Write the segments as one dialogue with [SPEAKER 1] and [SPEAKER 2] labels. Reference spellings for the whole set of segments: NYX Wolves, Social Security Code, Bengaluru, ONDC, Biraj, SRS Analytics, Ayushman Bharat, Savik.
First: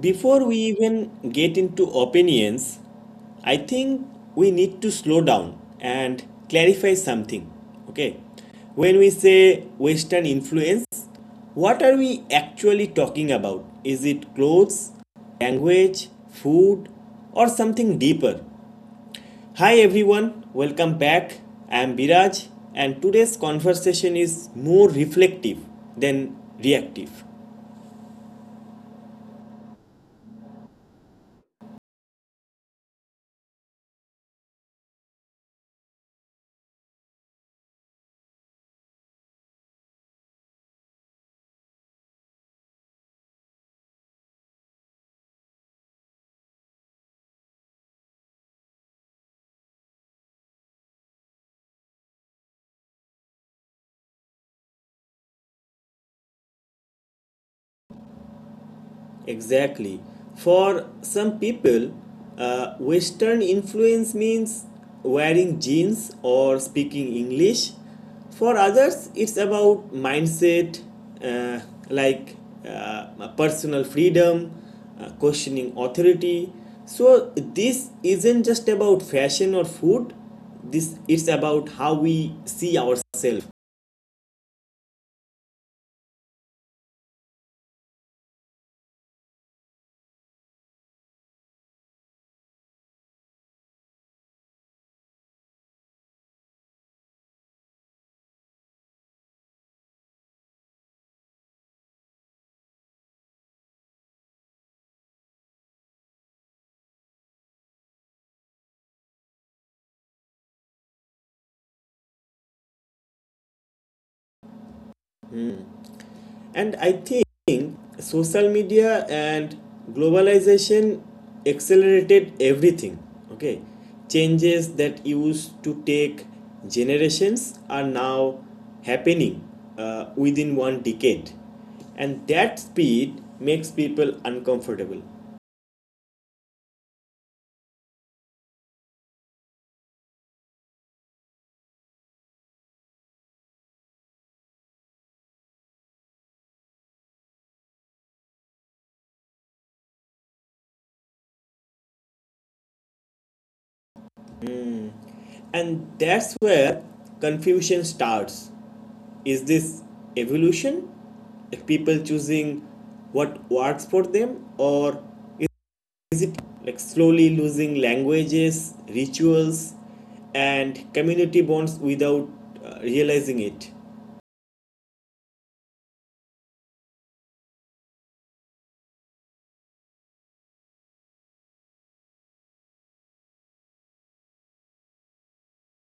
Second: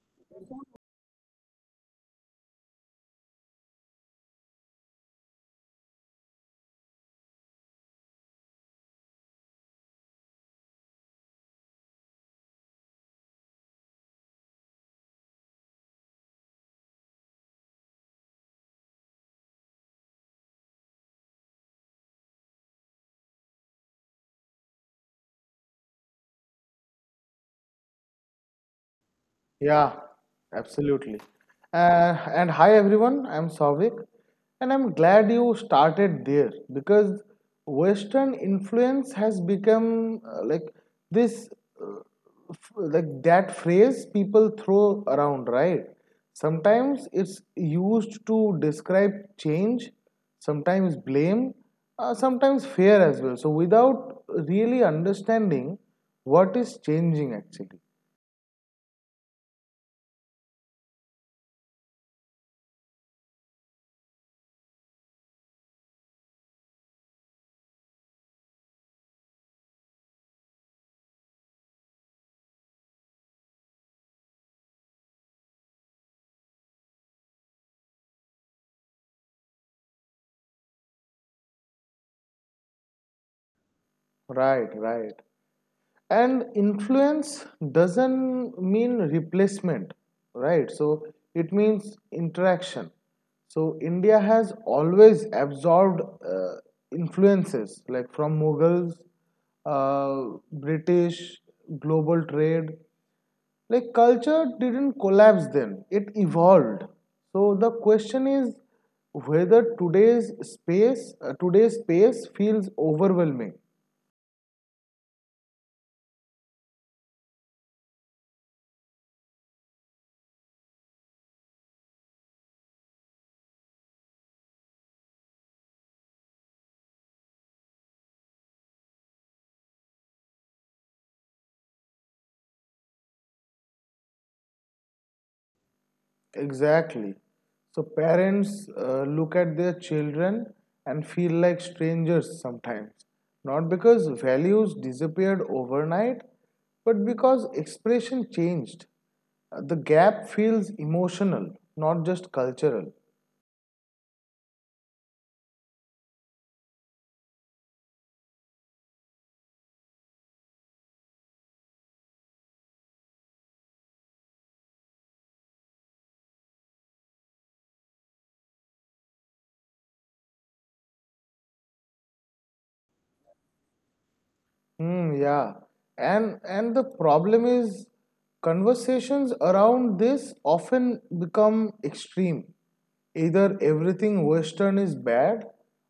[SPEAKER 1] before we even get into opinions, I think we need to slow down and clarify something. Okay. When we say Western influence, what are we actually talking about? Is it clothes, language, food, or something deeper? Hi everyone, welcome back. I am Biraj, and today's conversation is more reflective than reactive.
[SPEAKER 2] Yeah, absolutely. And hi everyone, I'm Savik, and I'm glad you started there because Western influence has become this, uh, like that phrase people throw around, right? Sometimes it's used to describe change, sometimes blame, sometimes fear as well. So without really understanding what is changing actually.
[SPEAKER 1] Exactly. For some people, Western influence means wearing jeans or speaking English. For others, it's about mindset, uh, like personal freedom, questioning authority. So this isn't just about fashion or food. This it's about how we see ourselves.
[SPEAKER 2] Right, right. And influence doesn't mean replacement, right? So it means interaction. So India has always absorbed influences like from Mughals, British, global trade. Like culture didn't collapse then, it evolved. So the question is whether today's space feels overwhelming.
[SPEAKER 1] And I think social media and globalization accelerated everything. Okay, changes that used to take generations are now happening within one decade, and that speed makes people uncomfortable.
[SPEAKER 2] Exactly. So parents look at their children and feel like strangers sometimes. Not because values disappeared overnight, but because expression changed. The gap feels emotional, not just cultural.
[SPEAKER 1] And that's where confusion starts. Is this evolution? If people choosing what works for them, or like slowly losing languages, rituals, and community bonds without realizing it.
[SPEAKER 2] Hmm, yeah. And the problem is conversations around this often become extreme. Either everything Western is bad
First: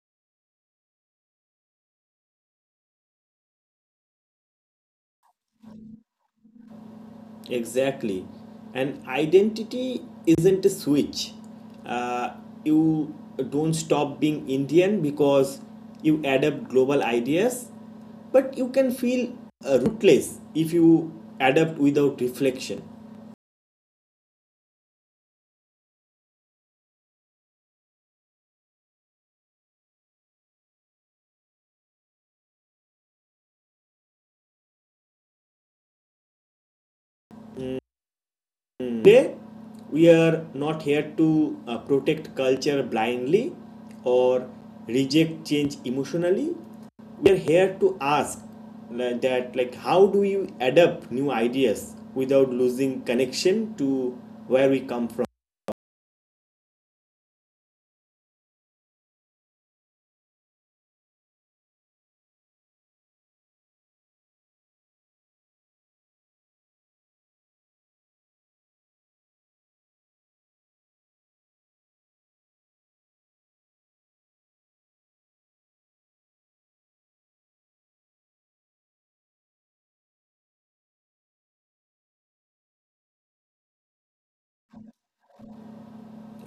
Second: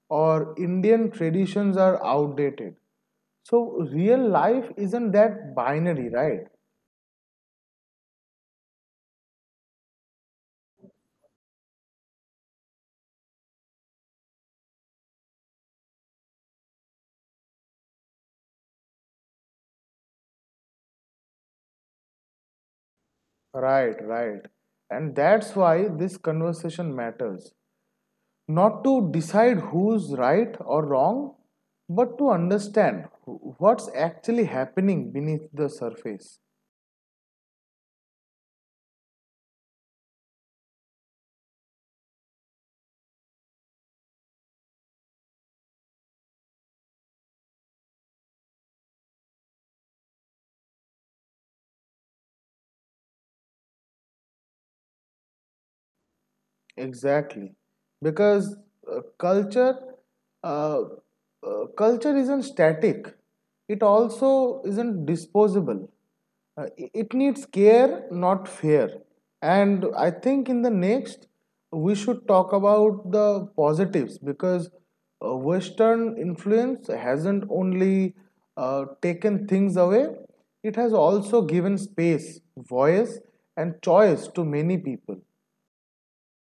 [SPEAKER 2] or Indian traditions are outdated. So real life isn't that binary, right?
[SPEAKER 1] Exactly. And identity isn't a switch. Uh, you don't stop being Indian because you adapt global ideas, but you can feel rootless if you adapt without reflection.
[SPEAKER 2] Right, right. And that's why this conversation matters. Not to decide who's right or wrong, but to understand what's actually happening beneath the surface.
[SPEAKER 1] Today, we are not here to protect culture blindly or reject change emotionally. We are here to ask like, that, like, how do you adapt new ideas without losing connection to where we come from?
[SPEAKER 2] Exactly, because uh, culture uh, culture isn't static. It also isn't disposable. It needs care, not fear. And I think in the next we should talk about the positives because Western influence hasn't only taken things away; it has also given space, voice, and choice to many people.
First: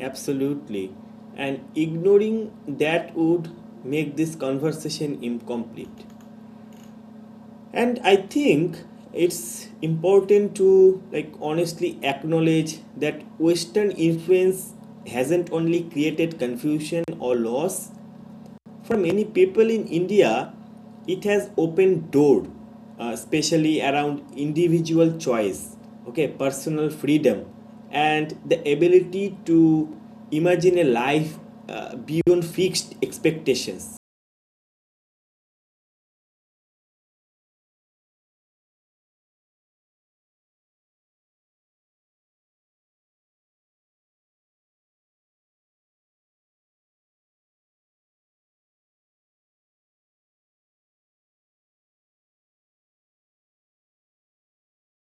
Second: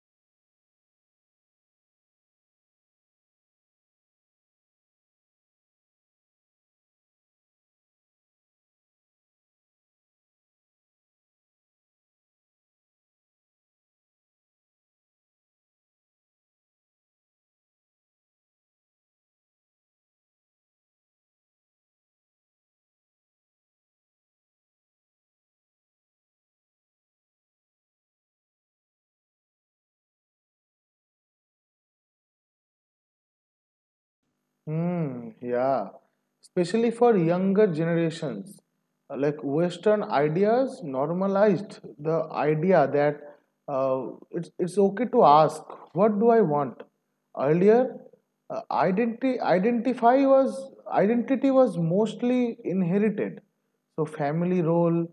[SPEAKER 1] Absolutely. And ignoring that would make this conversation incomplete. And I think it's important to like honestly acknowledge that Western influence hasn't only created confusion or loss for many people in India. It has opened door, especially around individual choice, okay, personal freedom, and the ability to imagine a life beyond fixed expectations.
[SPEAKER 2] Hmm, yeah. Especially for younger generations. Like Western ideas normalized the idea that uh, it's okay to ask, what do I want? Earlier, identity was mostly inherited. So family role,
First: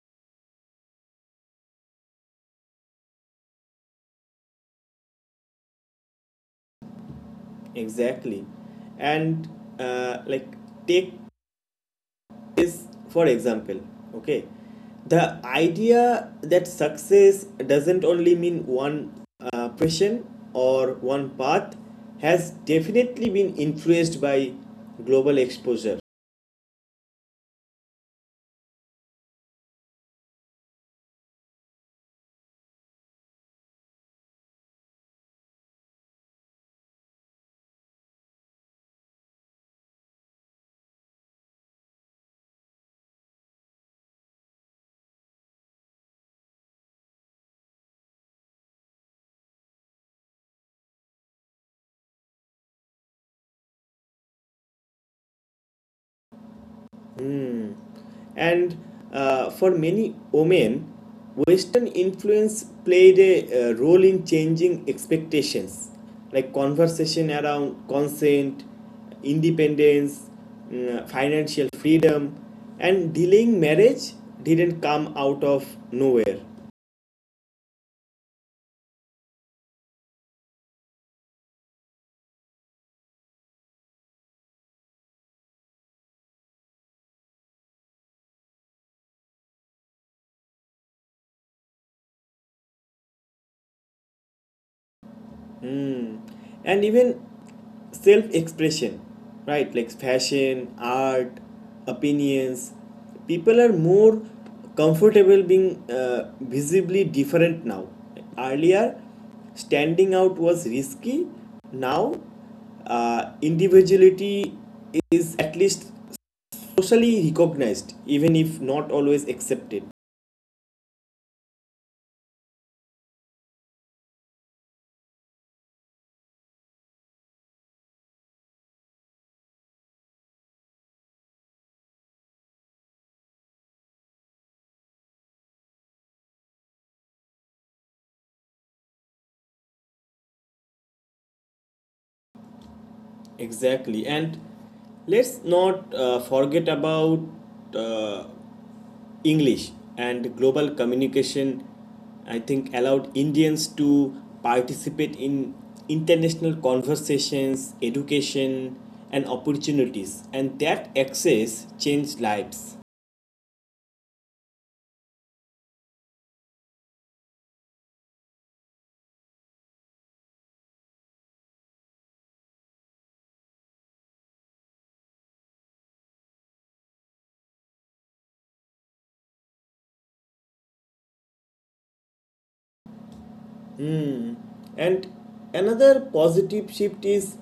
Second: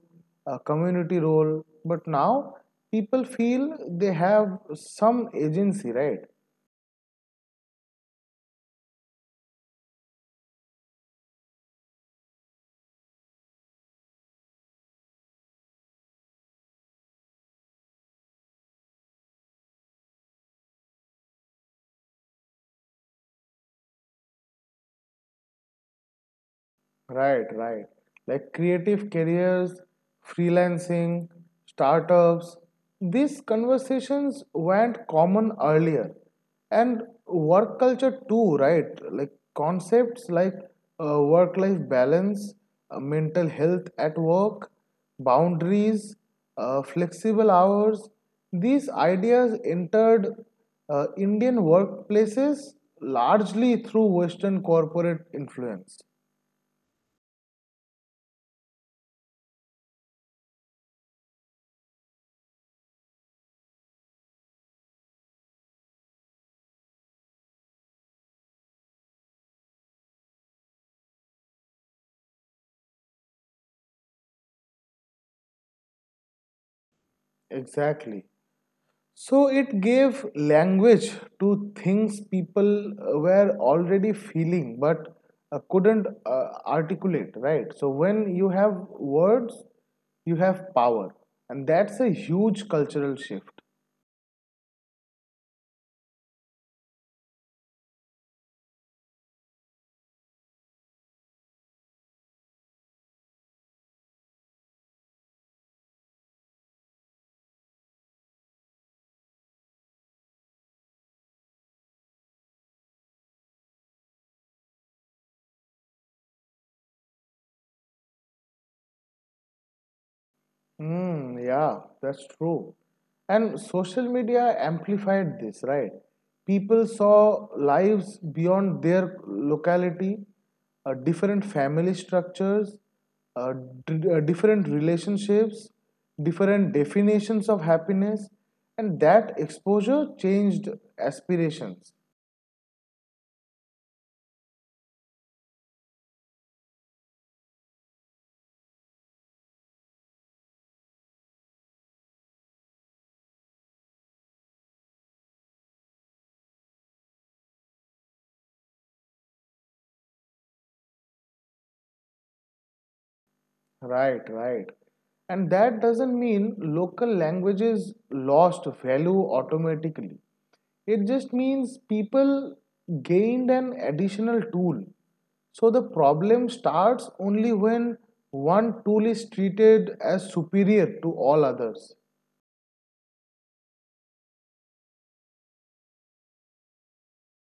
[SPEAKER 2] community role. But now people feel they have some agency, right?
[SPEAKER 1] Exactly. And like take is for example, okay, the idea that success doesn't only mean one profession or one path has definitely been influenced by global exposure.
[SPEAKER 2] Right, right. Like creative careers, freelancing, startups, these conversations weren't common earlier. And work culture too, right? Like concepts like work life balance, mental health at work, boundaries, flexible hours, these ideas entered Indian workplaces largely through Western corporate influence.
[SPEAKER 1] And for many women, Western influence played a role in changing expectations, like conversation around consent, independence, financial freedom, and delaying marriage didn't come out of nowhere.
[SPEAKER 2] Exactly. So it gave language to things people were already feeling but couldn't articulate, right? So when you have words, you have power. And that's a huge cultural shift.
[SPEAKER 1] And even self expression, right? Like fashion, art, opinions. People are more comfortable being visibly different now. Earlier, standing out was risky. Now, individuality is at least socially recognized, even if not always accepted.
[SPEAKER 2] Hmm, yeah, that's true. And social media amplified this, right? People saw lives beyond their locality, different family structures, uh, different relationships, different definitions of happiness, and that exposure changed aspirations.
[SPEAKER 1] Exactly. And let's not forget about uh, English and global communication, I think, allowed Indians to participate in international conversations, education, and opportunities, and that access changed lives.
[SPEAKER 2] Right, right. And that doesn't mean local languages lost value automatically. It just means people gained an additional tool. So the problem starts only when one tool is treated as superior to all others.
[SPEAKER 1] And another positive shift is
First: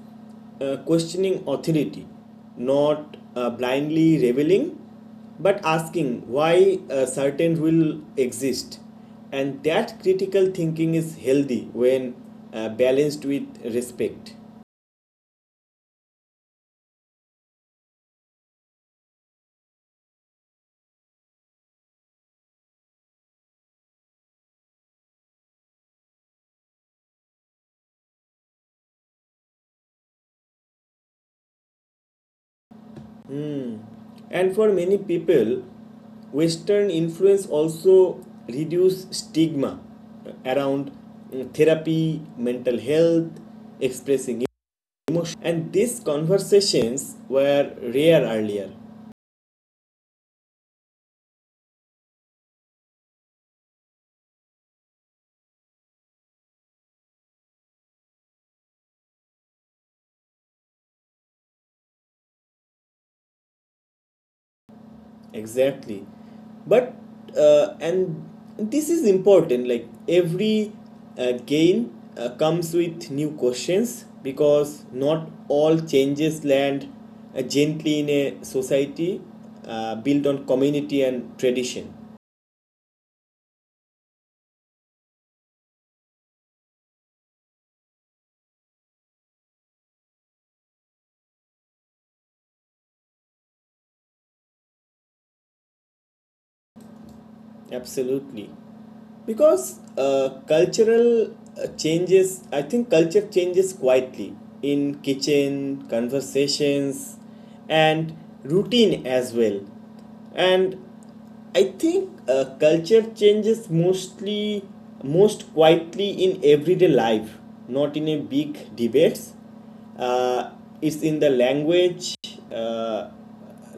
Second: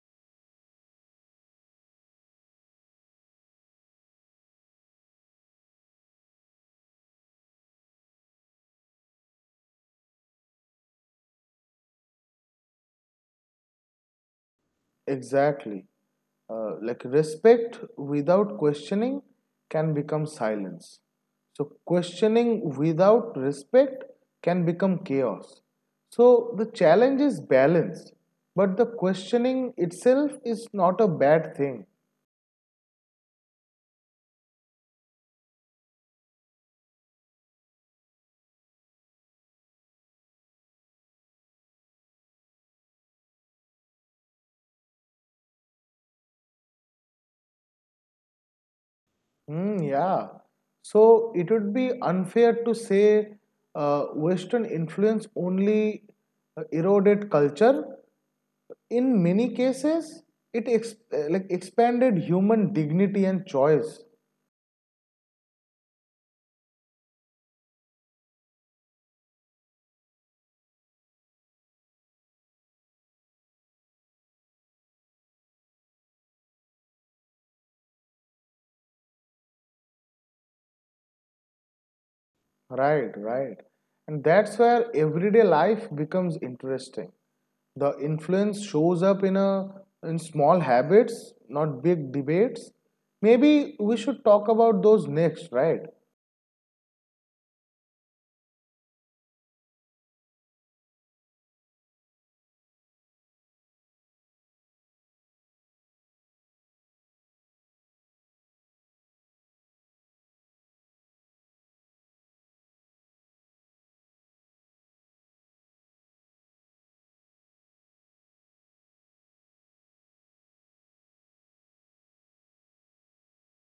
[SPEAKER 1] questioning authority, not blindly reveling, but asking why a certain rule exists. And that critical thinking is healthy when balanced with respect.
[SPEAKER 2] Exactly. Like respect without questioning can become silence. So, questioning without respect can become chaos. So, the challenge is balance, but the questioning itself is not a bad thing.
[SPEAKER 1] And for many people, Western influence also reduce stigma around therapy, mental health, expressing emotion. And these conversations were rare earlier.
[SPEAKER 2] Hmm, yeah. So, it would be unfair to say Western influence only eroded culture in many cases it like expanded human dignity and choice.
[SPEAKER 1] Exactly. But, and this is important, like every gain comes with new questions, because not all changes land gently in a society built on community and tradition.
[SPEAKER 2] Right, right. And that's where everyday life becomes interesting. The influence shows up in a in small habits, not big debates. Maybe we should talk about those next, right?
[SPEAKER 1] Absolutely. Because cultural changes I think culture changes quietly in kitchen conversations and routine as well. And I think culture changes most quietly in everyday life, not in a big debates. uh, it's in the language uh,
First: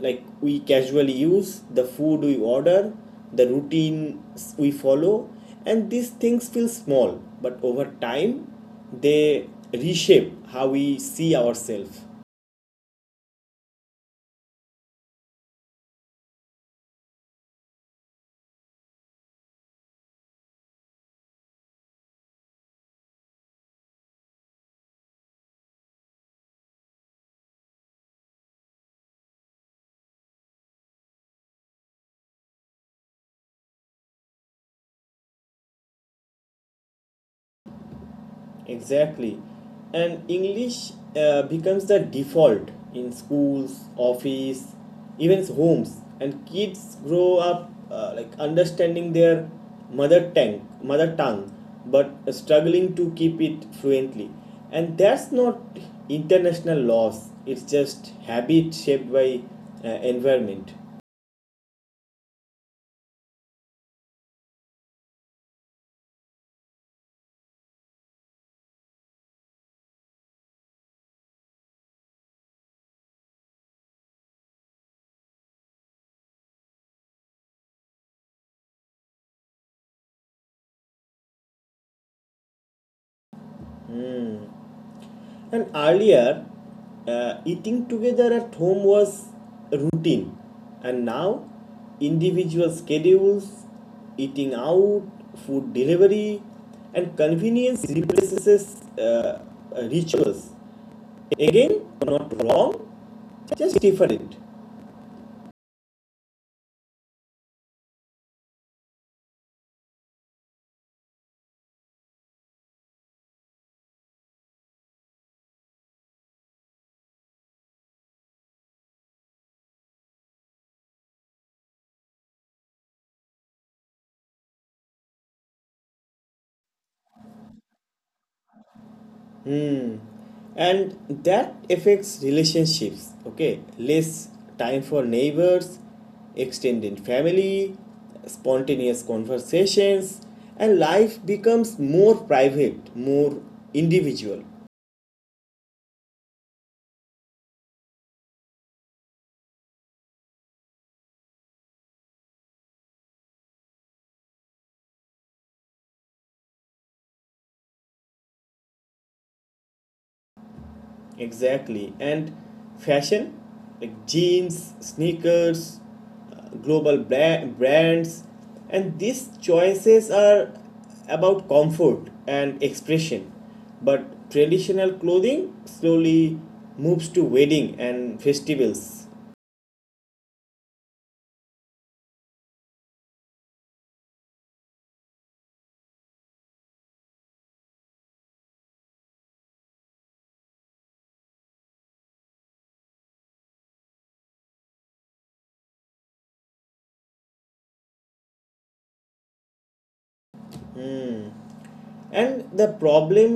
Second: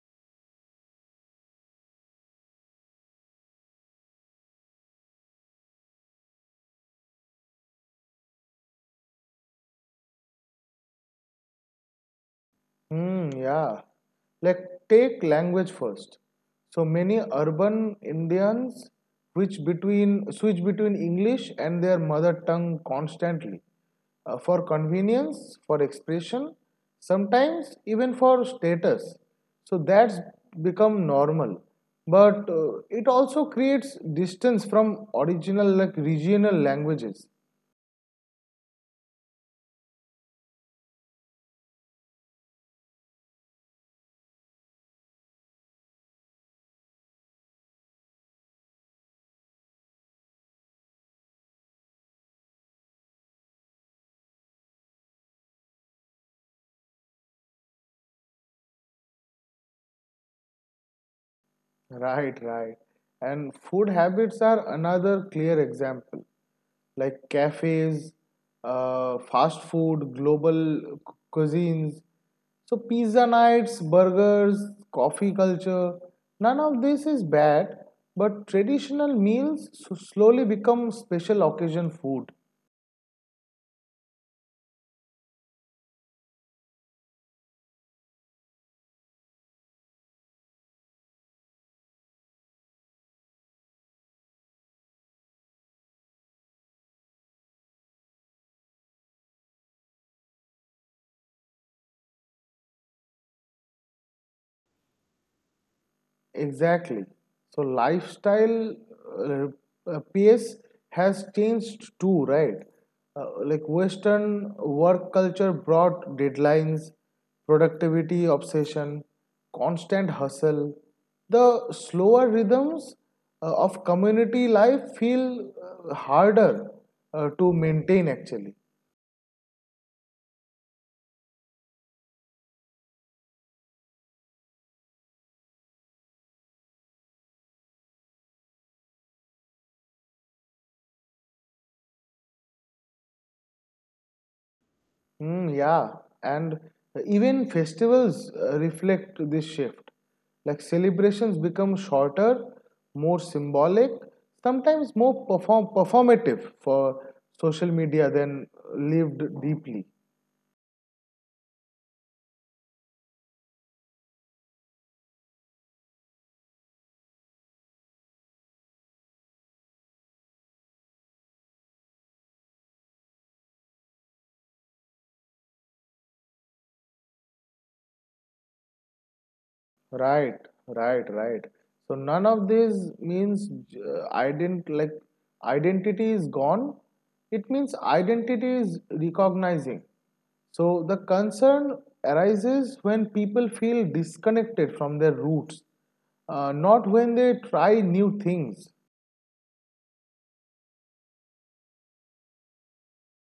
[SPEAKER 1] like we casually use, the food we order, the routine we follow. And these things feel small, but over time they reshape how we see ourselves.
[SPEAKER 2] Hmm, yeah. Like, take language first. So many urban Indians which between switch between English and their mother tongue constantly, for convenience, for expression, sometimes even for status. So that's become normal. But it also creates distance from original like regional languages.
[SPEAKER 1] Exactly. And English becomes the default in schools, office, even homes. And kids grow up like understanding their mother tongue, but struggling to keep it fluently. And that's not international loss. It's just habit shaped by environment.
[SPEAKER 2] Right, right. And food habits are another clear example. Like cafes, fast food, global cuisines. So pizza nights, burgers, coffee culture, none of this is bad, but traditional meals so slowly become special occasion food.
[SPEAKER 1] And earlier, eating together at home was routine, and now individual schedules, eating out, food delivery, and convenience replaces rituals. Again, not wrong, just different.
[SPEAKER 2] Exactly. So lifestyle uh, pace has changed too, right? Like Western work culture brought deadlines, productivity obsession, constant hustle. The slower rhythms of community life feel harder to maintain actually.
[SPEAKER 1] And that affects relationships, okay, less time for neighbors, extended family, spontaneous conversations. And life becomes more private, more individual.
[SPEAKER 2] Mm, yeah, and even festivals reflect this shift. Like celebrations become shorter, more symbolic, sometimes more performative for social media than lived deeply.
[SPEAKER 1] Exactly. And fashion, like jeans, sneakers, brands, and these choices are about comfort and expression. But traditional clothing slowly moves to wedding and festivals.
[SPEAKER 2] Right, right, right. So none of this means ident like identity is gone. It means identity is recognizing. So the concern arises when people feel disconnected from their roots, not when they try new things.
[SPEAKER 1] And the problem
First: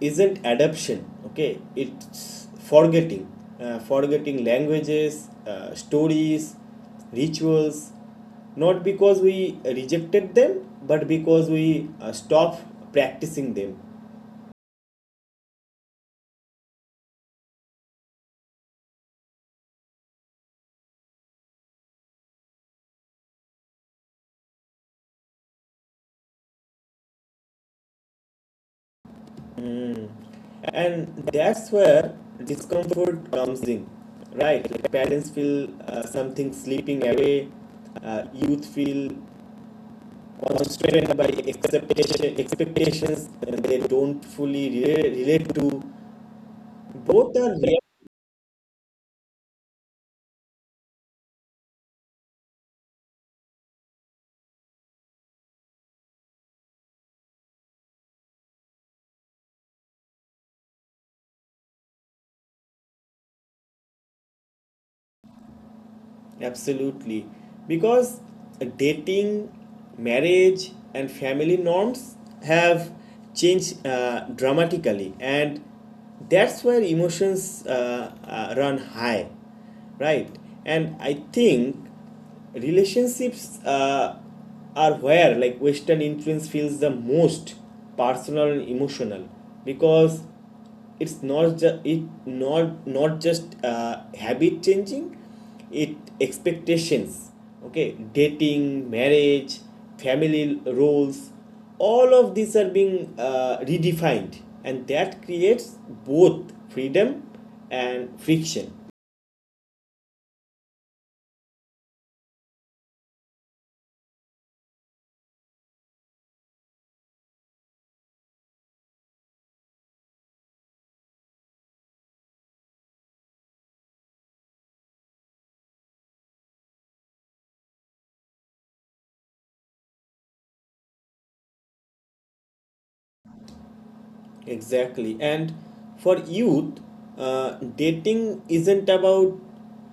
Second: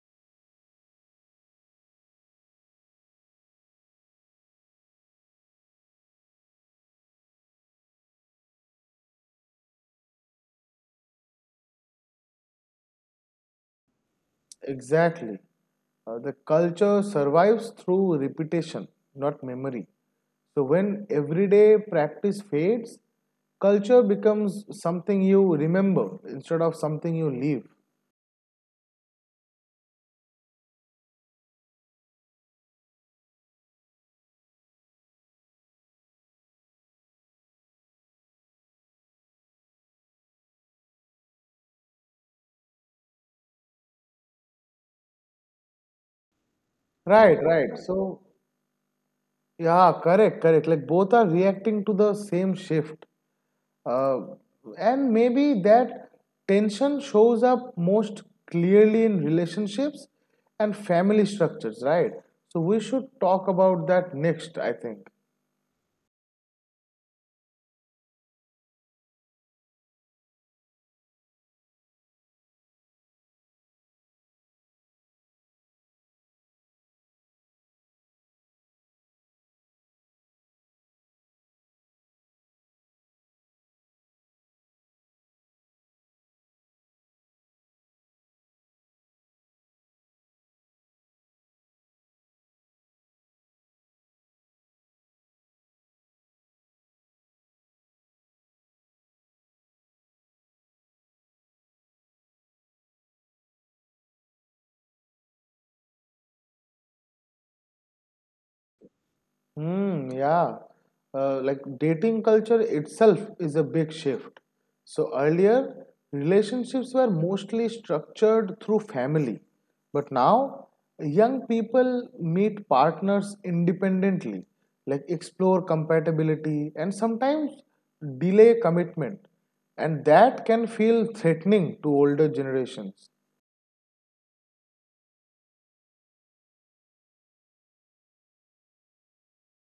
[SPEAKER 1] isn't adaption, okay, it's forgetting, forgetting languages, stories, rituals, not because we rejected them, but because we stopped practicing them.
[SPEAKER 2] Exactly. The culture survives through repetition, not memory. So when everyday practice fades, culture becomes something you remember instead of something you leave.
[SPEAKER 1] Mm. And that's where discomfort comes in, right? Like parents feel something slipping away, youth feel constrained by expectations, and they don't fully relate to
[SPEAKER 2] Right,
[SPEAKER 1] both are.
[SPEAKER 2] right. So yeah, correct, correct. Like both are reacting to the same shift. Uh, and maybe that tension shows up most clearly in relationships and family structures, right? So we should talk about that next, I think.
[SPEAKER 1] Absolutely. Because dating, marriage, and family norms have changed dramatically, and that's where emotions run high, right? And I think relationships are where like Western influence feels the most personal and emotional, because it's not just habit changing, it expectations, okay, dating, marriage, family roles, all of these are being redefined, and that creates both freedom and friction.
[SPEAKER 2] Hmm, yeah. Like dating culture itself is a big shift. So earlier, relationships were mostly structured through family. But now, young people meet partners independently, like explore compatibility and sometimes delay commitment. And that can feel threatening to older generations.
[SPEAKER 1] Exactly. And for youth, dating isn't about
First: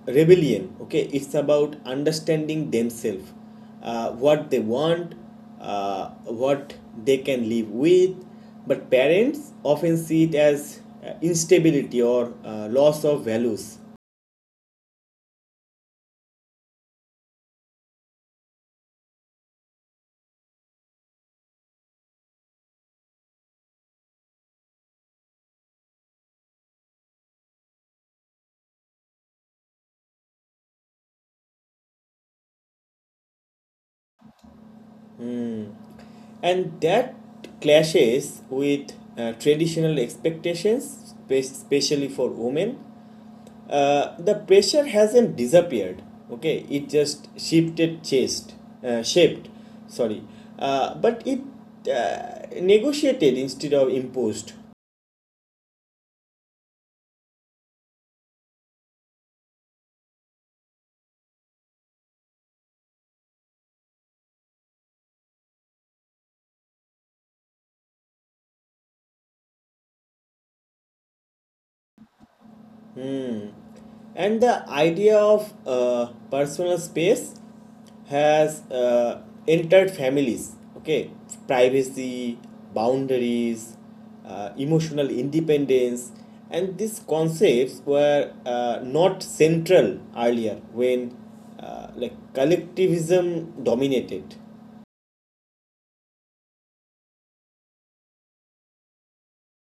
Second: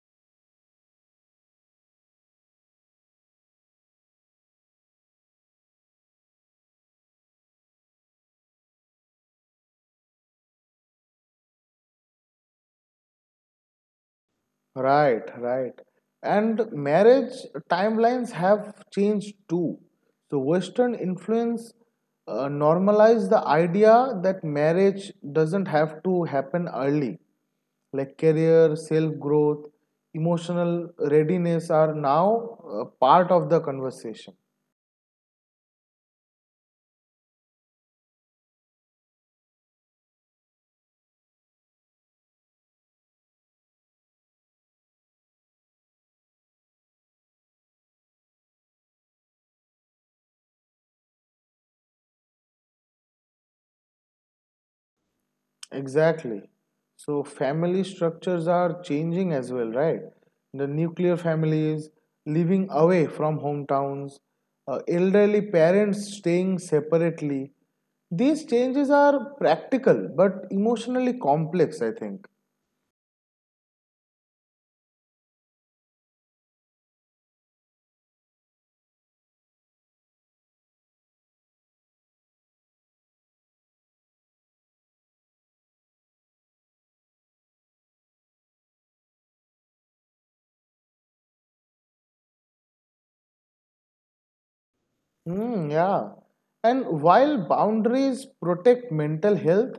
[SPEAKER 1] rebellion, okay? It's about understanding themselves, what they want, what they can live with. But parents often see it as instability or loss of values.
[SPEAKER 2] Right, right. And marriage timelines have changed too. So, Western influence normalized the idea that marriage doesn't have to happen early. Like career, self growth, emotional readiness are now part of the conversation.
[SPEAKER 1] And that clashes with traditional expectations, especially for women. The pressure hasn't disappeared, okay, it just shifted chest, shaped, sorry, but it negotiated instead of imposed.
[SPEAKER 2] Exactly. So family structures are changing as well, right? The nuclear families living away from hometowns, elderly parents staying separately. These changes are practical but emotionally complex, I think.
[SPEAKER 1] And the idea of personal space has entered families, okay? Privacy, boundaries, emotional independence, and these concepts were not central earlier when like collectivism dominated.
[SPEAKER 2] Hmm, yeah. And while boundaries protect mental health,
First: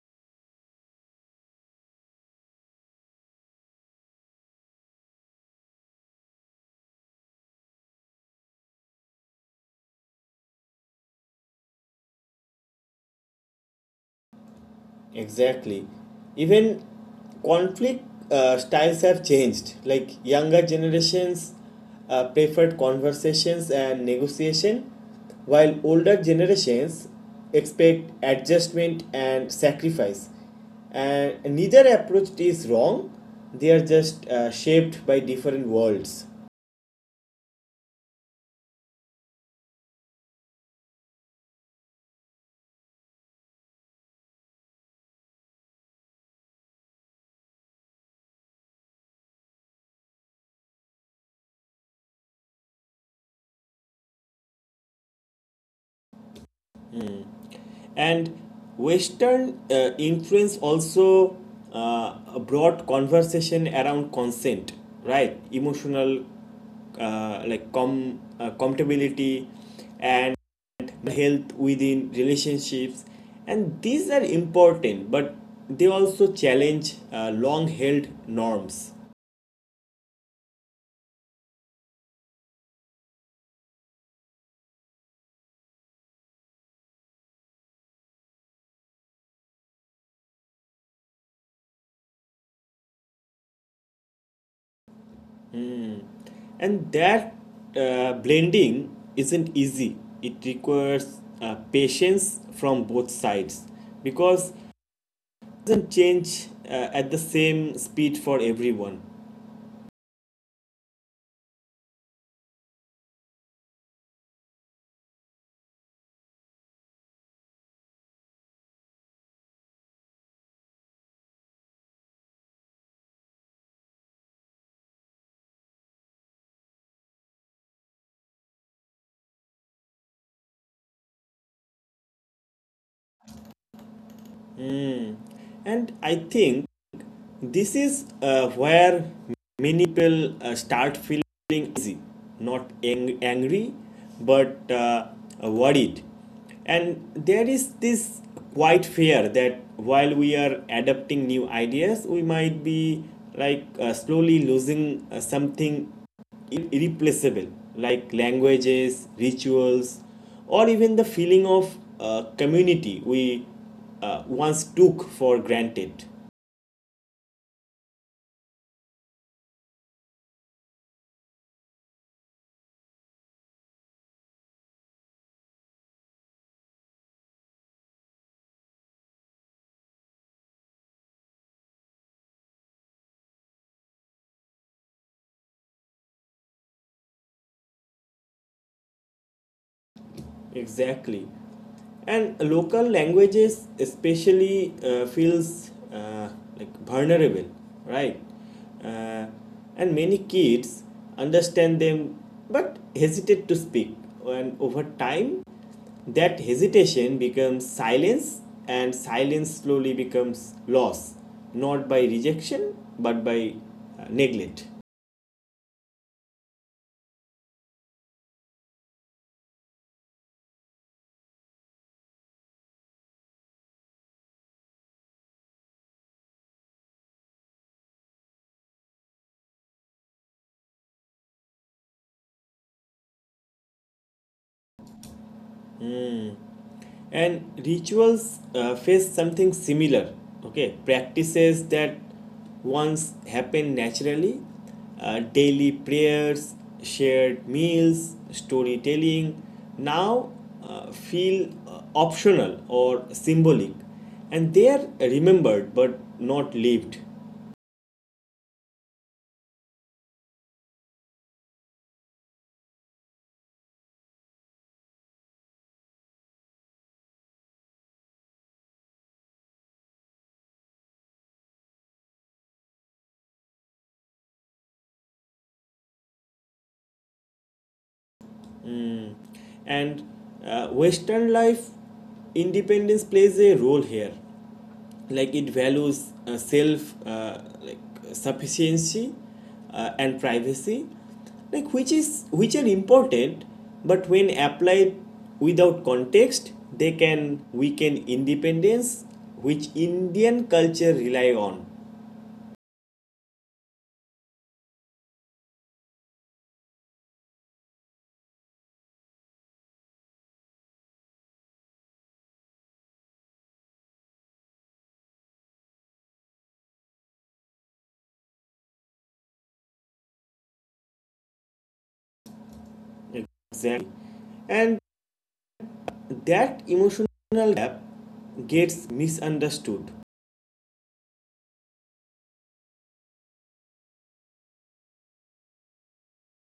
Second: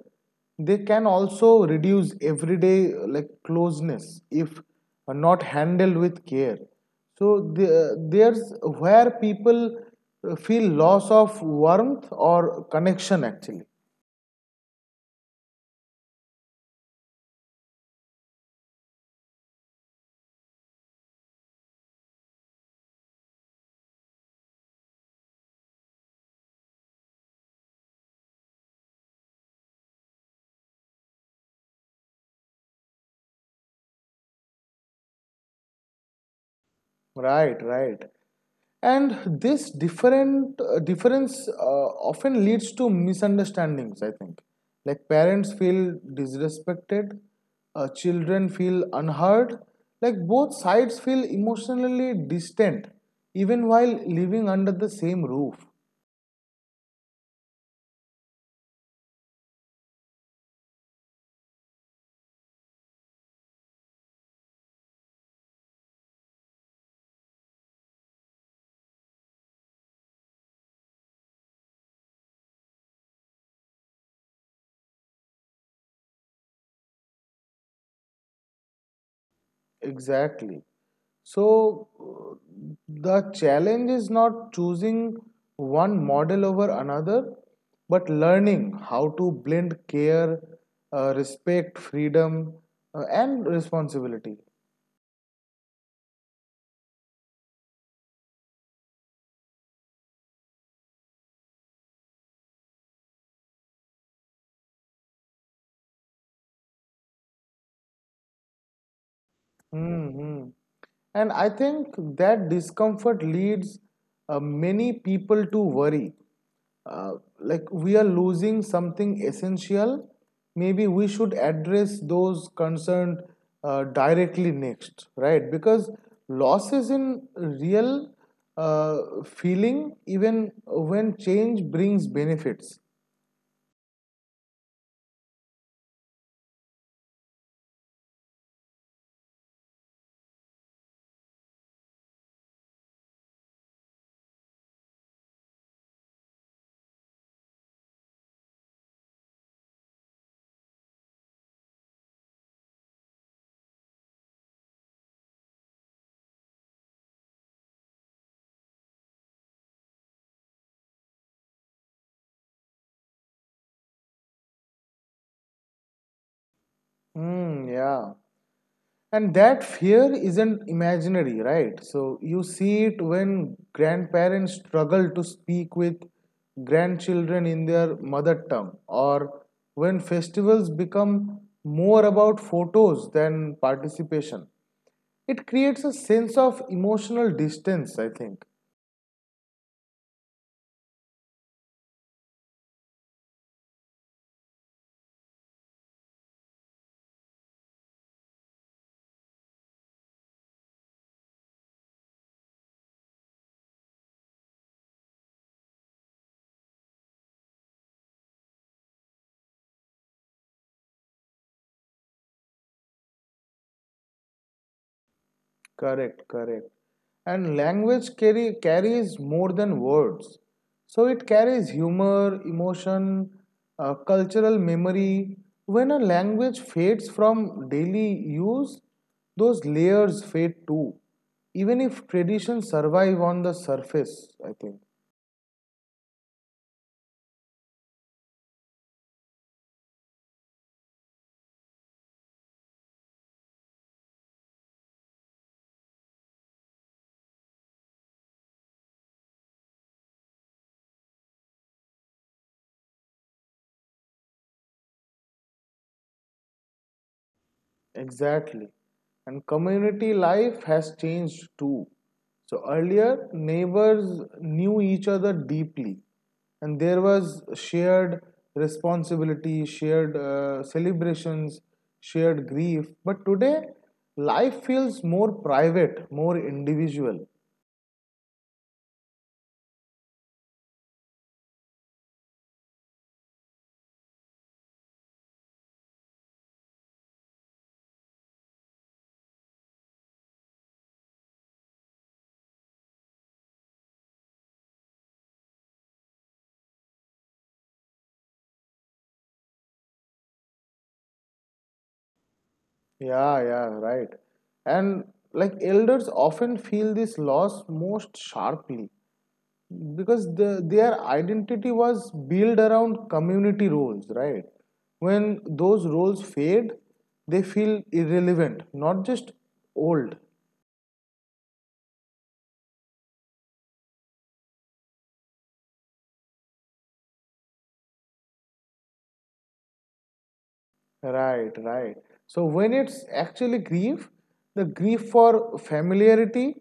[SPEAKER 2] they can also reduce everyday like closeness if not handled with care. So there's where people feel loss of warmth or connection actually.
[SPEAKER 1] Exactly. Even conflict styles have changed. Like younger generations preferred conversations and negotiation, while older generations expect adjustment and sacrifice. And neither approach is wrong, they are just shaped by different worlds.
[SPEAKER 2] Right, right. And this different difference often leads to misunderstandings, I think. Like parents feel disrespected, children feel unheard, like both sides feel emotionally distant, even while living under the same roof.
[SPEAKER 1] And Western influence also brought conversation around consent, right? Emotional, compatibility, and health within relationships, and these are important, but they also challenge long-held norms,
[SPEAKER 2] Exactly. So the challenge is not choosing one model over another, but learning how to blend care, respect, freedom, and responsibility.
[SPEAKER 1] and that blending isn't easy. It requires patience from both sides, because doesn't change at the same speed for everyone.
[SPEAKER 2] hmm And I think that discomfort leads many people to worry. Uh, like we are losing something essential, maybe we should address those concerned directly next, right? Because losses in real uh, feeling, even when change brings benefits.
[SPEAKER 1] Mm. And I think this is where many people start feeling easy, not angry, but worried. And there is this quite fear that while we are adopting new ideas, we might be like slowly losing something irreplaceable, like languages, rituals, or even the feeling of community we once took for granted.
[SPEAKER 2] Hmm, yeah. And that fear isn't imaginary, right? So you see it when grandparents struggle to speak with grandchildren in their mother tongue, or when festivals become more about photos than participation. It creates a sense of emotional distance, I think.
[SPEAKER 1] Exactly. And local languages especially feels like vulnerable, right? uh, and many kids understand them, but hesitate to speak. And over time that hesitation becomes silence, and silence slowly becomes loss, not by rejection, but by neglect.
[SPEAKER 2] Correct, correct. And carries more than words. So it carries humor, emotion, cultural memory. When a language fades from daily use, those layers fade too, even if traditions survive on the surface, I think.
[SPEAKER 1] And rituals face something similar. Okay, practices that once happened naturally, daily prayers, shared meals, storytelling, now feel optional or symbolic. And they are remembered but not lived.
[SPEAKER 2] Exactly. And community life has changed too. So earlier, neighbors knew each other deeply, and there was shared responsibility, shared celebrations, shared grief. But today, life feels more private, more individual.
[SPEAKER 1] And Western life independence plays a role here, like it values self like sufficiency and privacy, like which is which are important, but when applied without context they can weaken independence which Indian culture rely on.
[SPEAKER 2] Yeah, yeah, right. And like elders often feel this loss most sharply, because their identity was built around community roles, right? When those roles fade, they feel irrelevant, not just old.
[SPEAKER 1] Exactly. And that emotional gap gets misunderstood.
[SPEAKER 2] Right, right. So when it's actually grief, the grief for familiarity,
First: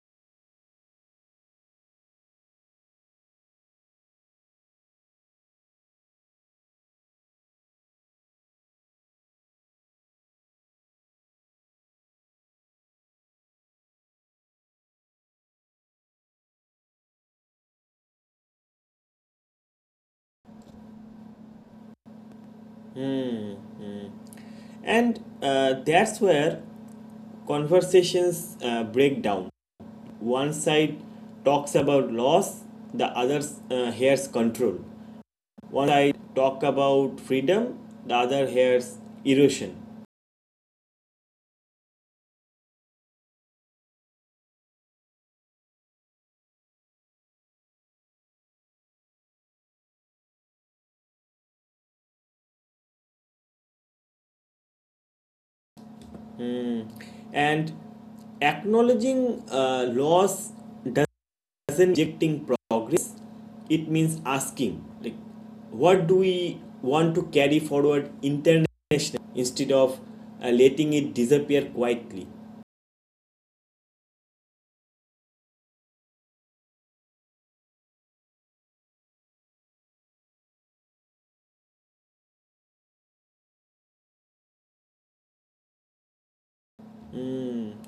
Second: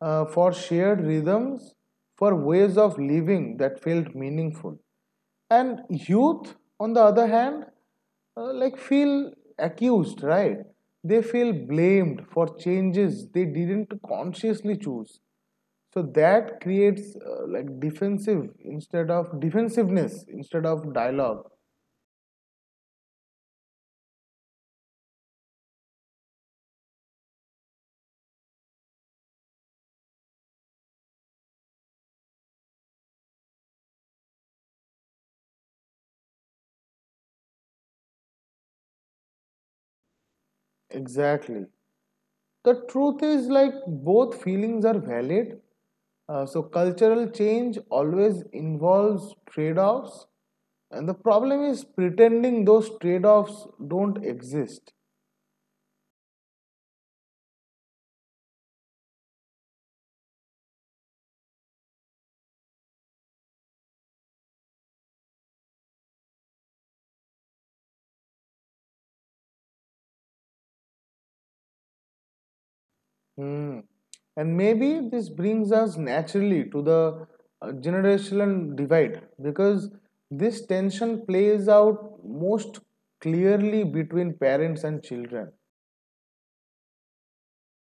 [SPEAKER 2] for shared rhythms, for ways of living that felt meaningful. And youth, on the other hand, like feel accused, right? They feel blamed for changes they didn't consciously choose. So that creates defensiveness instead of dialogue.
[SPEAKER 1] And that's where conversations break down. One side talks about loss, the other hears control. One side talk about freedom, the other hears erosion.
[SPEAKER 2] Exactly. The truth is like both feelings are valid. So cultural change always involves trade-offs, and the problem is pretending those trade-offs don't exist.
[SPEAKER 1] Hmm. And acknowledging laws doesn't rejecting progress. It means asking, like, what do we want to carry forward internationally instead of letting it disappear quietly.
[SPEAKER 2] Hmm. And maybe this brings us naturally to the generational divide, because this tension plays out most clearly between parents and children.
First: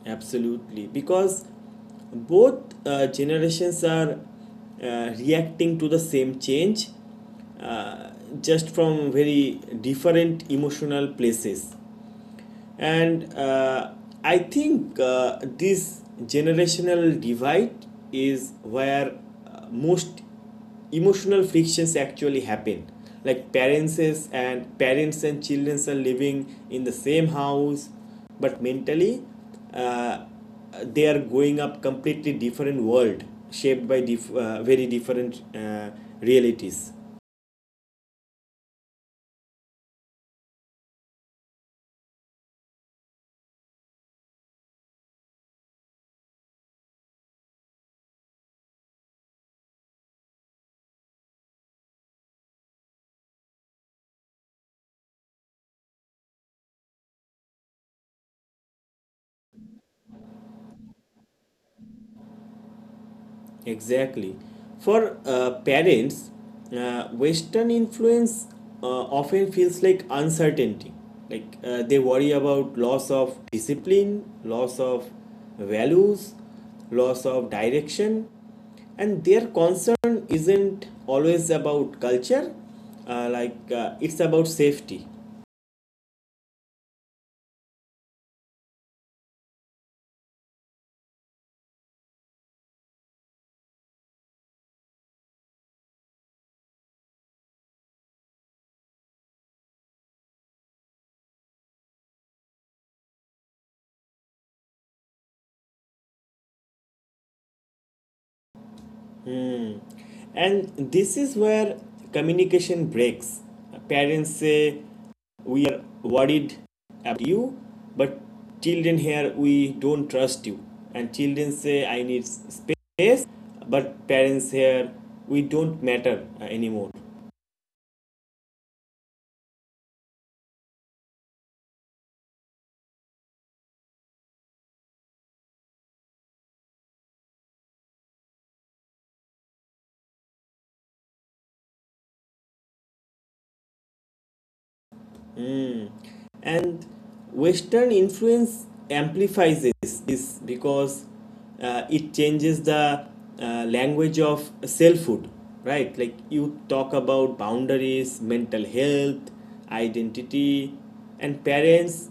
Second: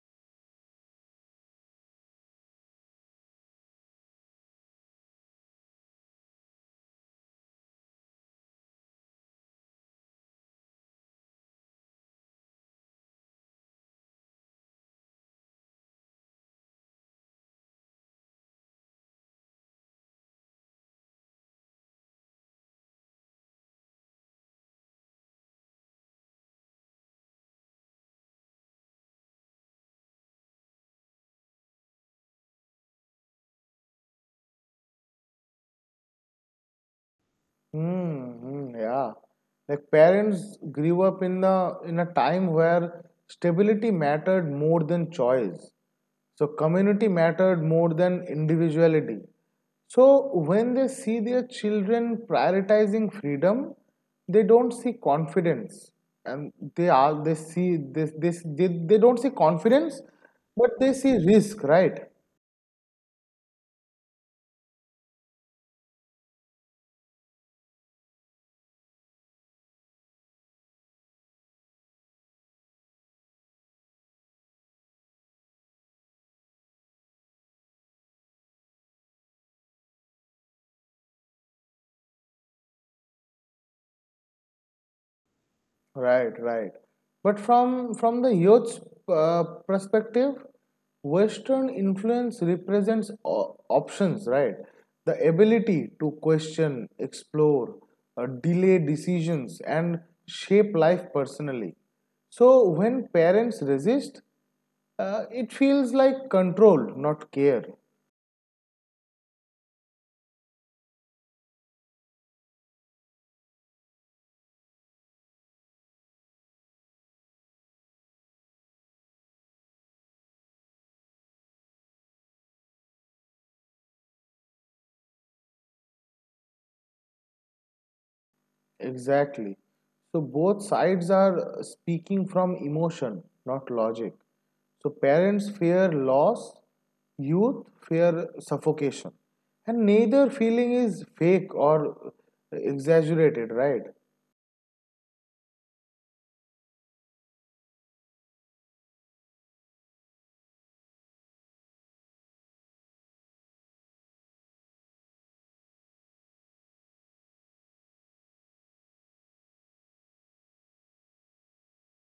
[SPEAKER 1] Absolutely. Because both generations are reacting to the same change, uh, just from very different emotional places. And I think this generational divide is where most emotional frictions actually happen. Like parents and children are living in the same house, but mentally, uh, they are going up completely different world, shaped by very different realities.
[SPEAKER 2] Mm, mm, yeah. Like parents grew up in a time where stability mattered more than choice. So community mattered more than individuality. So when they see their children prioritizing freedom, they don't see confidence. And they are they see this this They don't see confidence, but they see risk, right?
[SPEAKER 1] Exactly. For parents, Western influence often feels like uncertainty. Like they worry about loss of discipline, loss of values, loss of direction, and their concern isn't always about culture. It's about safety.
[SPEAKER 2] Right, right. But from the youth's perspective, Western influence represents options, right? The ability to question, explore, delay decisions, and shape life personally. So when parents resist, it feels like control, not care.
[SPEAKER 1] Hmm. And this is where communication breaks. Parents say, "We are worried about you," but children hear, "We don't trust you." And children say, "I need space," but parents hear, "We don't matter anymore."
[SPEAKER 2] Exactly. So both sides are speaking from emotion, not logic. So parents fear loss, youth fear suffocation. And neither feeling is fake or exaggerated, right?
[SPEAKER 1] Mm. And Western influence amplifies this because it changes the language of selfhood, right? Like you talk about boundaries, mental health, identity, and parents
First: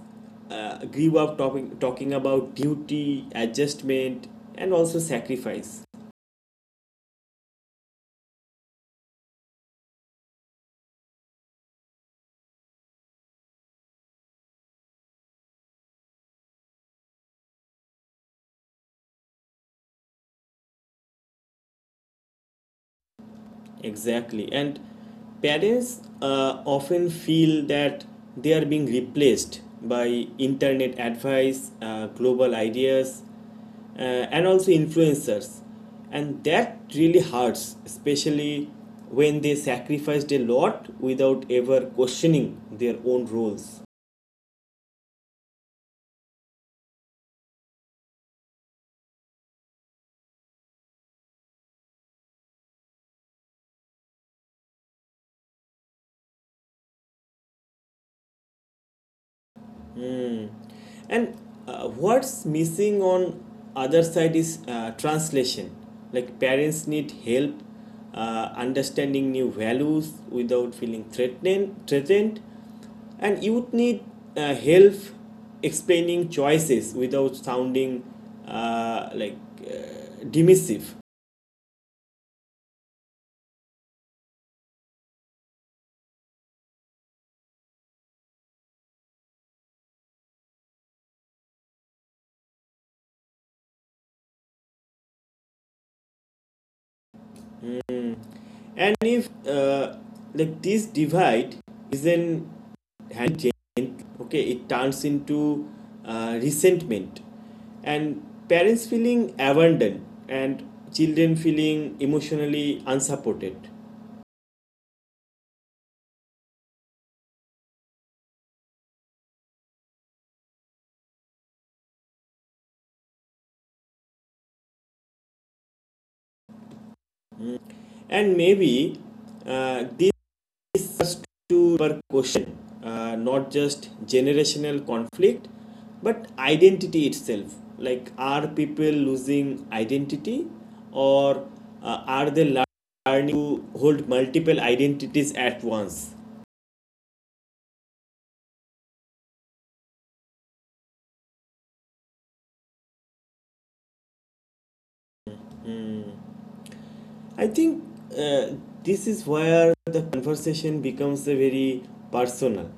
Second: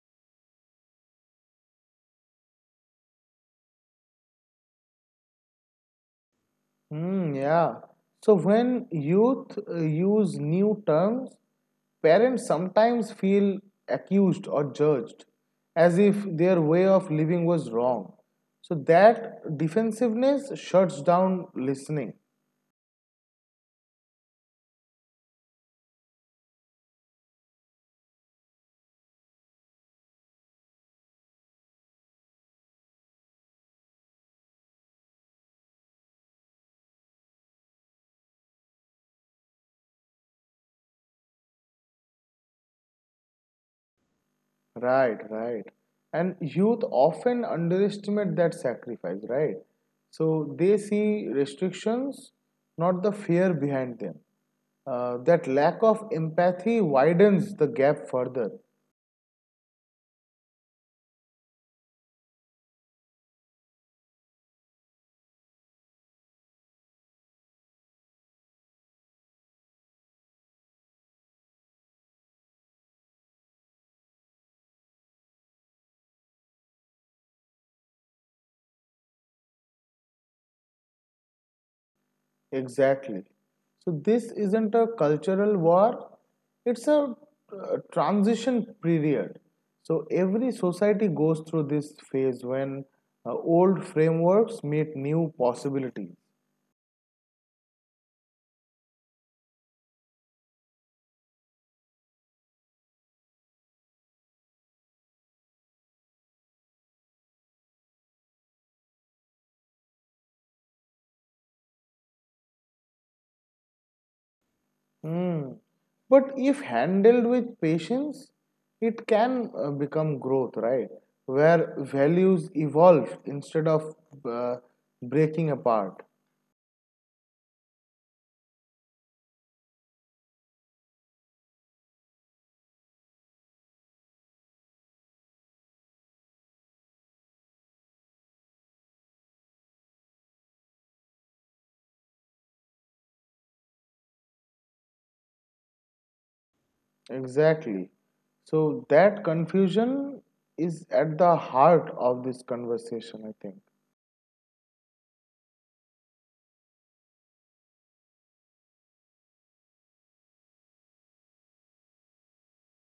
[SPEAKER 1] grew up talking about duty, adjustment, and also sacrifice.
[SPEAKER 2] Hmm, yeah. So when youth use new terms, parents sometimes feel accused or judged as if their way of living was wrong. So that defensiveness shuts down listening.
[SPEAKER 1] Exactly. And parents often feel that they are being replaced by internet advice, global ideas, uh, and also influencers. And that really hurts, especially when they sacrificed a lot without ever questioning their own roles.
[SPEAKER 2] Right, right. And youth often underestimate that sacrifice, right? So they see restrictions, not the fear behind them. That lack of empathy widens the gap further.
[SPEAKER 1] And what's missing on other side is translation. Like parents need help understanding new values without feeling threatened, and youth need help explaining choices without sounding uh, like dismissive.
[SPEAKER 2] Exactly. So this isn't a cultural war, it's a transition period. So every society goes through this phase when old frameworks meet new possibilities.
[SPEAKER 1] Mm. And if like this divide isn't changed, okay, it turns into resentment, and parents feeling abandoned, and children feeling emotionally unsupported.
[SPEAKER 2] Hmm. But if handled with patience, it can become growth, right? Where values evolve instead of uh, breaking apart.
[SPEAKER 1] Mm. And maybe uh, this is to our question, not just generational conflict but identity itself. Like, are people losing identity, or are they learning to hold multiple identities at once?
[SPEAKER 2] Exactly. So that confusion is at the heart of this conversation, I think.
[SPEAKER 1] I think uh, this is where the conversation becomes a very personal.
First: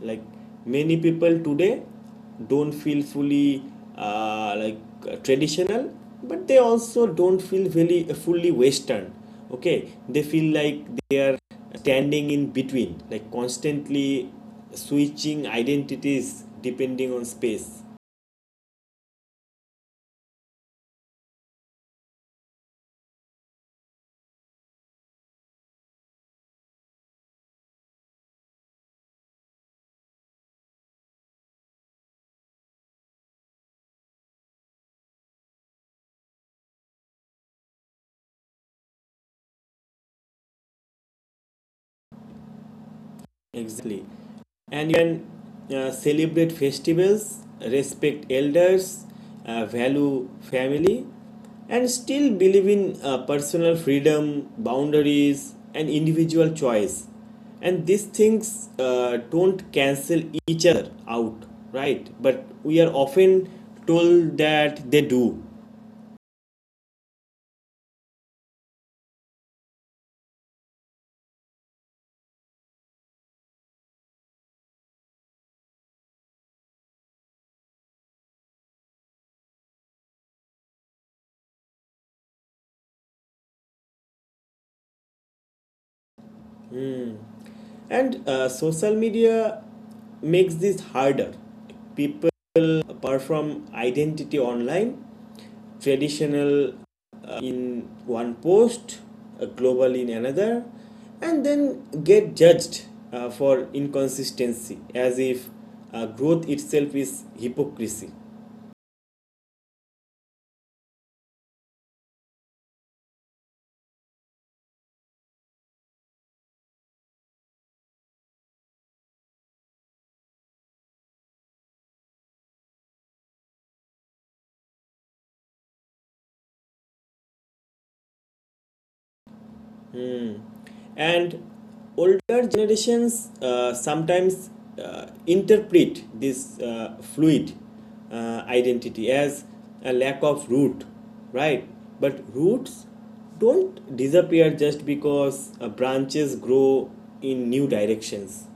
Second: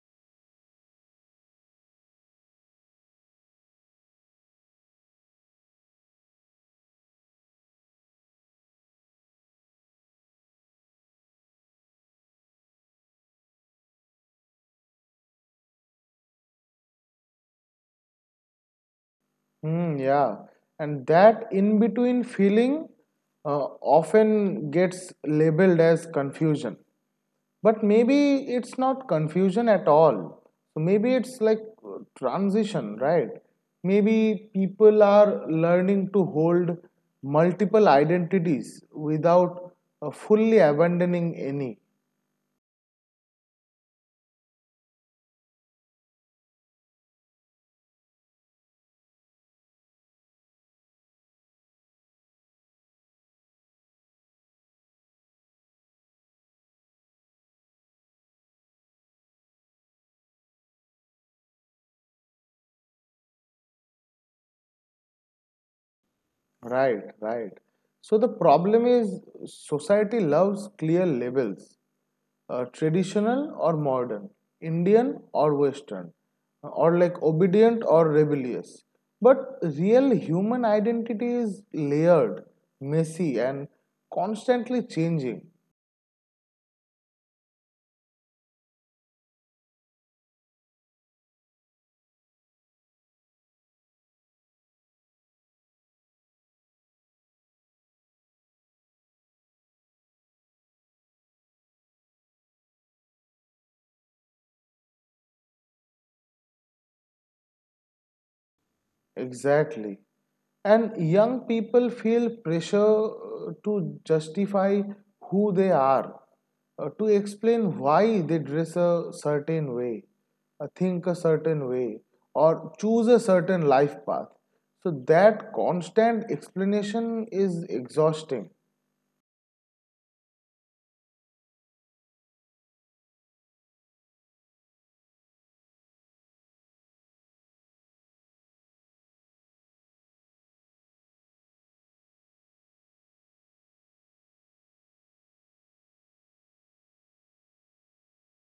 [SPEAKER 1] Like, many people today don't feel fully uh, like traditional, but they also don't feel really fully Western. Okay, they feel like they are standing in between, like constantly switching identities depending on space.
[SPEAKER 2] Hmm, yeah. And that in between feeling uh, often gets labeled as confusion. But maybe it's not confusion at all. So maybe it's like transition, right? Maybe people are learning to hold multiple identities without fully abandoning any.
[SPEAKER 1] Exactly. And you can celebrate festivals, respect elders, value family, and still believe in personal freedom, boundaries, and individual choice. And these things don't cancel each other out, right? But we are often told that they do.
[SPEAKER 2] Right, right. So the problem is society loves clear labels, traditional or modern, Indian or Western, or like obedient or rebellious. But real human identity is layered, messy, and constantly changing.
[SPEAKER 1] And social media makes this harder. People perform identity online, traditional in one post, global in another, and then get judged for inconsistency, as if growth itself is hypocrisy.
[SPEAKER 2] Exactly. And young people feel pressure to justify who they are, to explain why they dress a certain way, think a certain way, or choose a certain life path. So that constant explanation is exhausting.
[SPEAKER 1] And older generations sometimes interpret this fluid identity as a lack of root, right? But roots don't disappear just because branches grow in new directions.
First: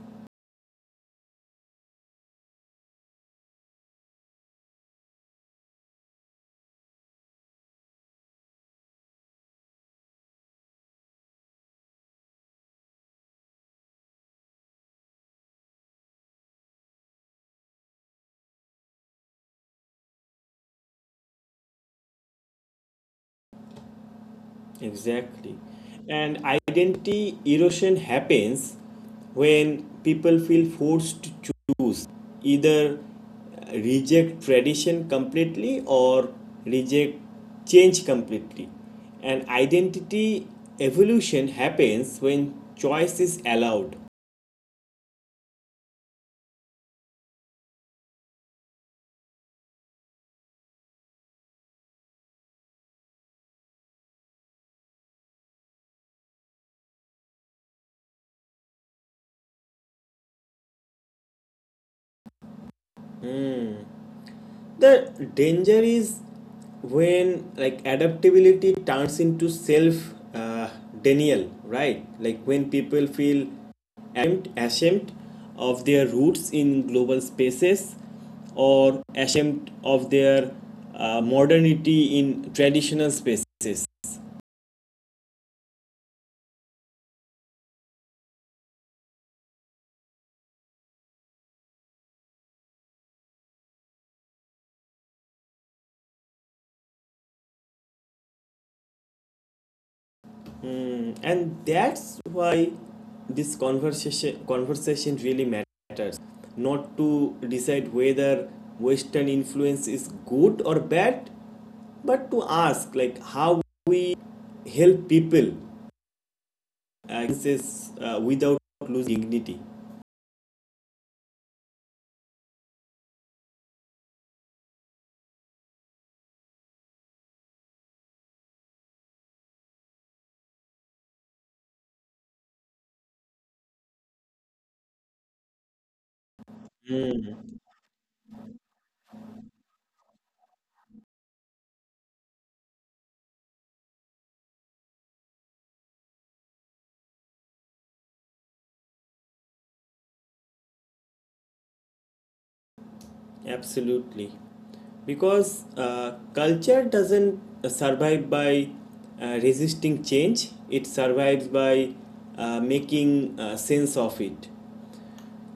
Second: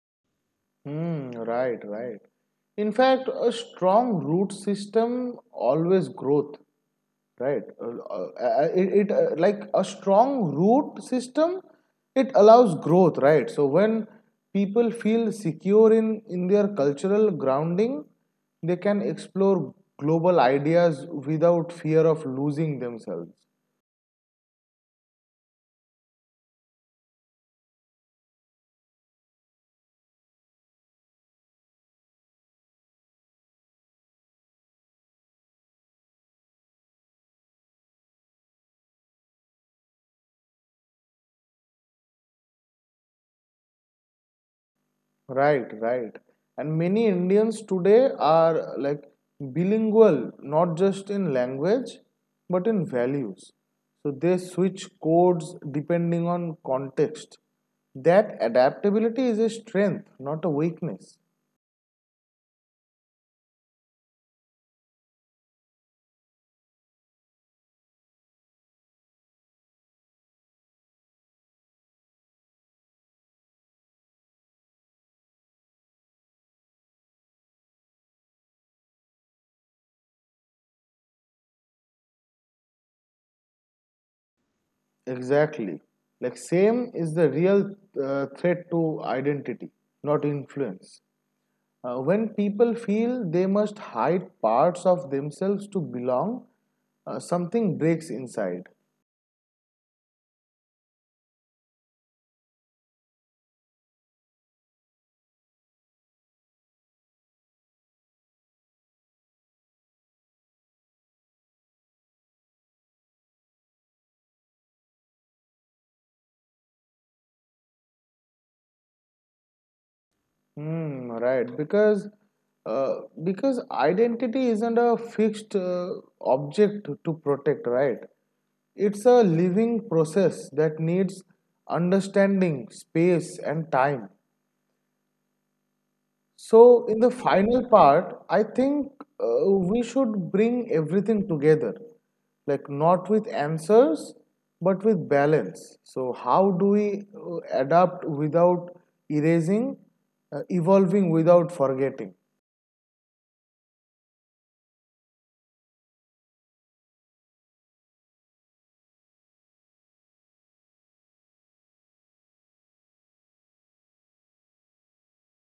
[SPEAKER 2] Hmm, right, right. In fact, a strong root system always growth. Right it, it Like a strong root system, it allows growth, right? So when people feel secure in their cultural grounding, they can explore global ideas without fear of losing themselves.
[SPEAKER 1] Exactly. And identity erosion happens when people feel forced to choose: either reject tradition completely, or reject change completely. And identity evolution happens when choice is allowed.
[SPEAKER 2] Right, right. And many Indians today are like bilingual, not just in language, but in values. So they switch codes depending on context. That adaptability is a strength, not a weakness.
[SPEAKER 1] The danger is when, like, adaptability turns into self uh, denial, right? Like, when people feel ashamed of their roots in global spaces, or ashamed of their modernity in traditional spaces.
[SPEAKER 2] Exactly. Like, same is the real threat to identity, not influence. When people feel they must hide parts of themselves to belong, something breaks inside.
[SPEAKER 1] Mm, and that's why this conversation really matters. Not to decide whether Western influence is good or bad, but to ask, like, how we help people uh, without losing dignity.
[SPEAKER 2] Hmm, right. Uh, because identity isn't a fixed object to protect, right? It's a living process that needs understanding, space, and time. So, in the final part, I think we should bring everything together, like not with answers, but with balance. So, how do we adapt without erasing, evolving without forgetting?
[SPEAKER 1] Absolutely, because culture doesn't survive by resisting change. It survives by making sense of it.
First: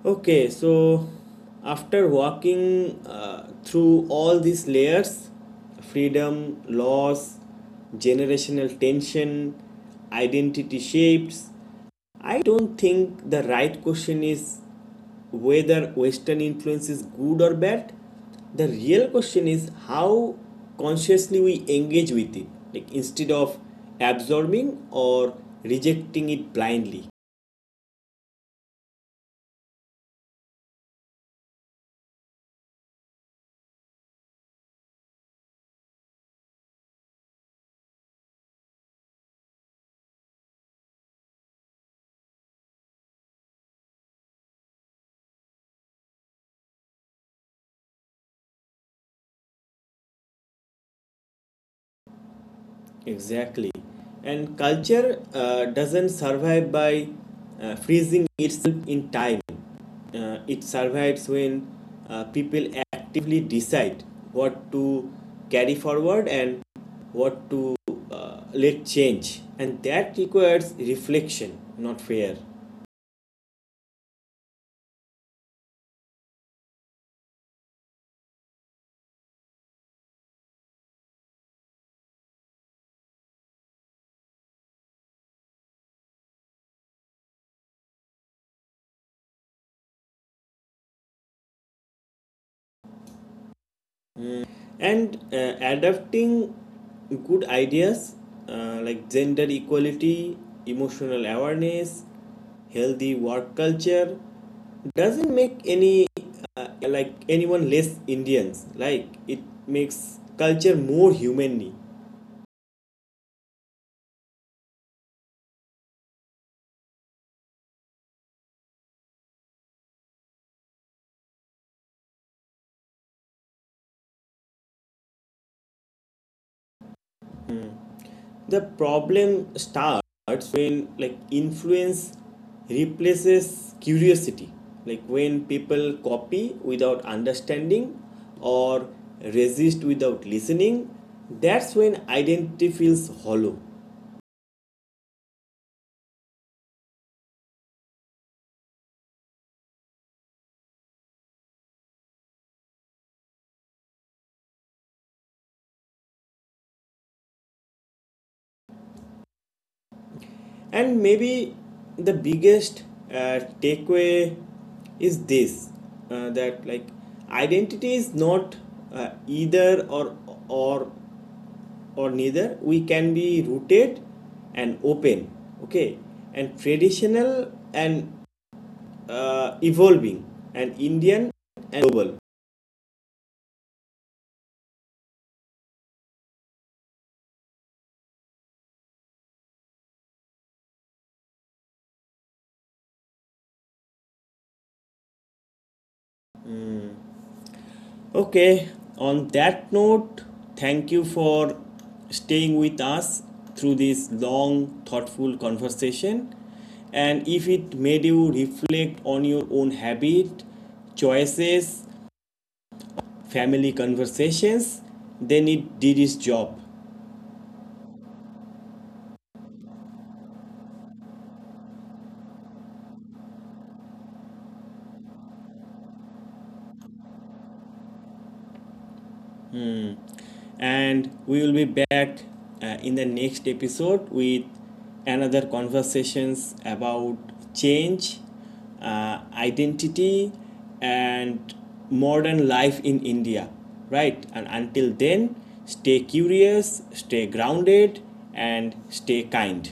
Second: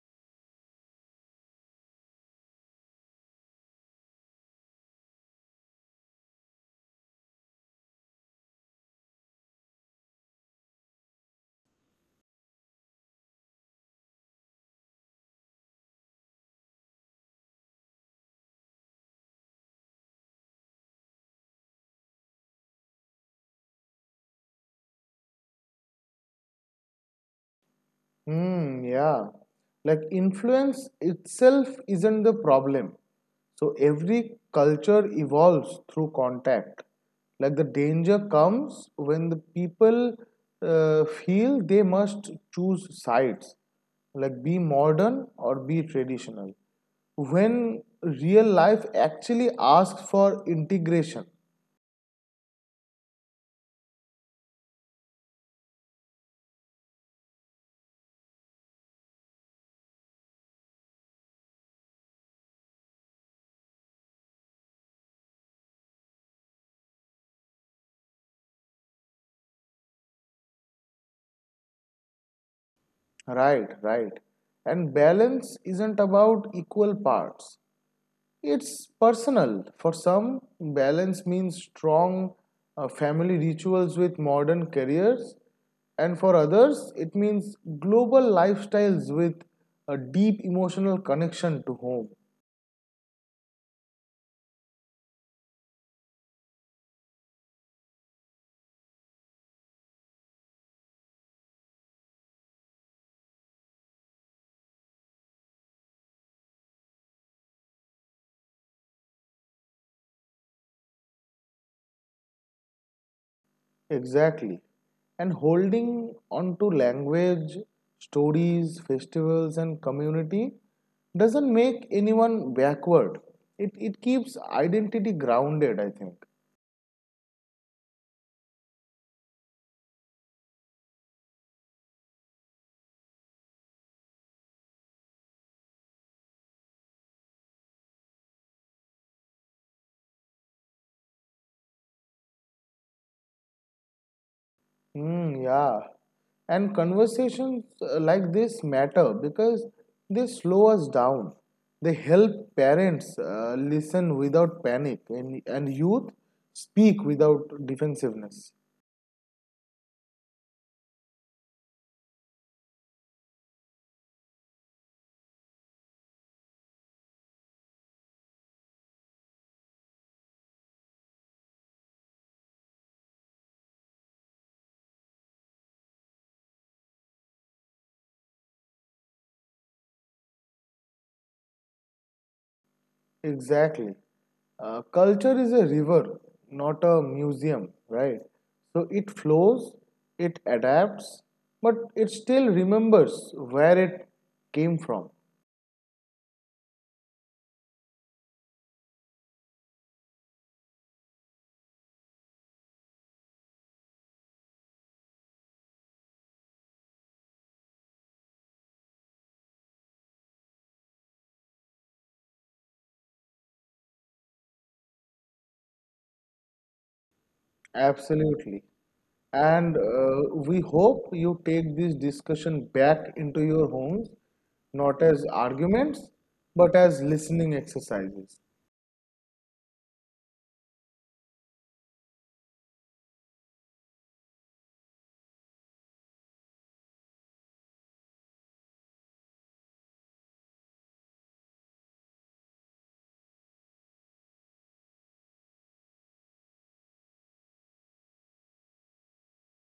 [SPEAKER 1] Okay, so after walking through all these layers — freedom, loss, generational tension, identity shifts — I don't think the right question is whether Western influence is good or bad. The real question is how consciously we engage with it, like, instead of absorbing or rejecting it blindly.
[SPEAKER 2] Hmm, yeah. Like influence itself isn't the problem. So every culture evolves through contact. Like the danger comes when the people feel they must choose sides, like be modern or be traditional. When real life actually asks for integration,
[SPEAKER 1] Exactly. And culture doesn't survive by freezing itself in time. It survives when people actively decide what to carry forward and what to let change. And that requires reflection, not fear.
[SPEAKER 2] right, right. And balance isn't about equal parts, it's personal. For some, balance means strong family rituals with modern careers, and for others, it means global lifestyles with a deep emotional connection to home.
[SPEAKER 1] And adapting good ideas, like gender equality, emotional awareness, healthy work culture, doesn't make any, like, anyone less indians. Like, it makes culture more humanly.
[SPEAKER 2] Exactly. And holding on to language, stories, festivals, and community doesn't make anyone backward. It keeps identity grounded, I think.
[SPEAKER 1] The problem starts when, like, influence replaces curiosity. Like, when people copy without understanding, or resist without listening, that's when identity feels hollow.
[SPEAKER 2] Mm, yeah. And conversations like this matter because they slow us down. They help parents listen without panic and youth speak without defensiveness.
[SPEAKER 1] And maybe the biggest takeaway is this, that, like, identity is not either or, or or neither. We can be rooted and open, okay, and traditional and evolving, and indian and global.
[SPEAKER 2] Exactly. Culture is a river, not a museum, right? So it flows, it adapts, but it still remembers where it came from.
[SPEAKER 1] Okay, on that note, thank you for staying with us through this long, thoughtful conversation. And if it made you reflect on your own habit, choices, family conversations, then it did its job.
[SPEAKER 2] Absolutely. And we hope you take this discussion back into your homes, not as arguments, but as listening exercises.
[SPEAKER 1] Mm. And we will be back in the next episode with another conversations about change, identity, and modern life in india. Right, and until then, stay curious, stay grounded, and stay kind.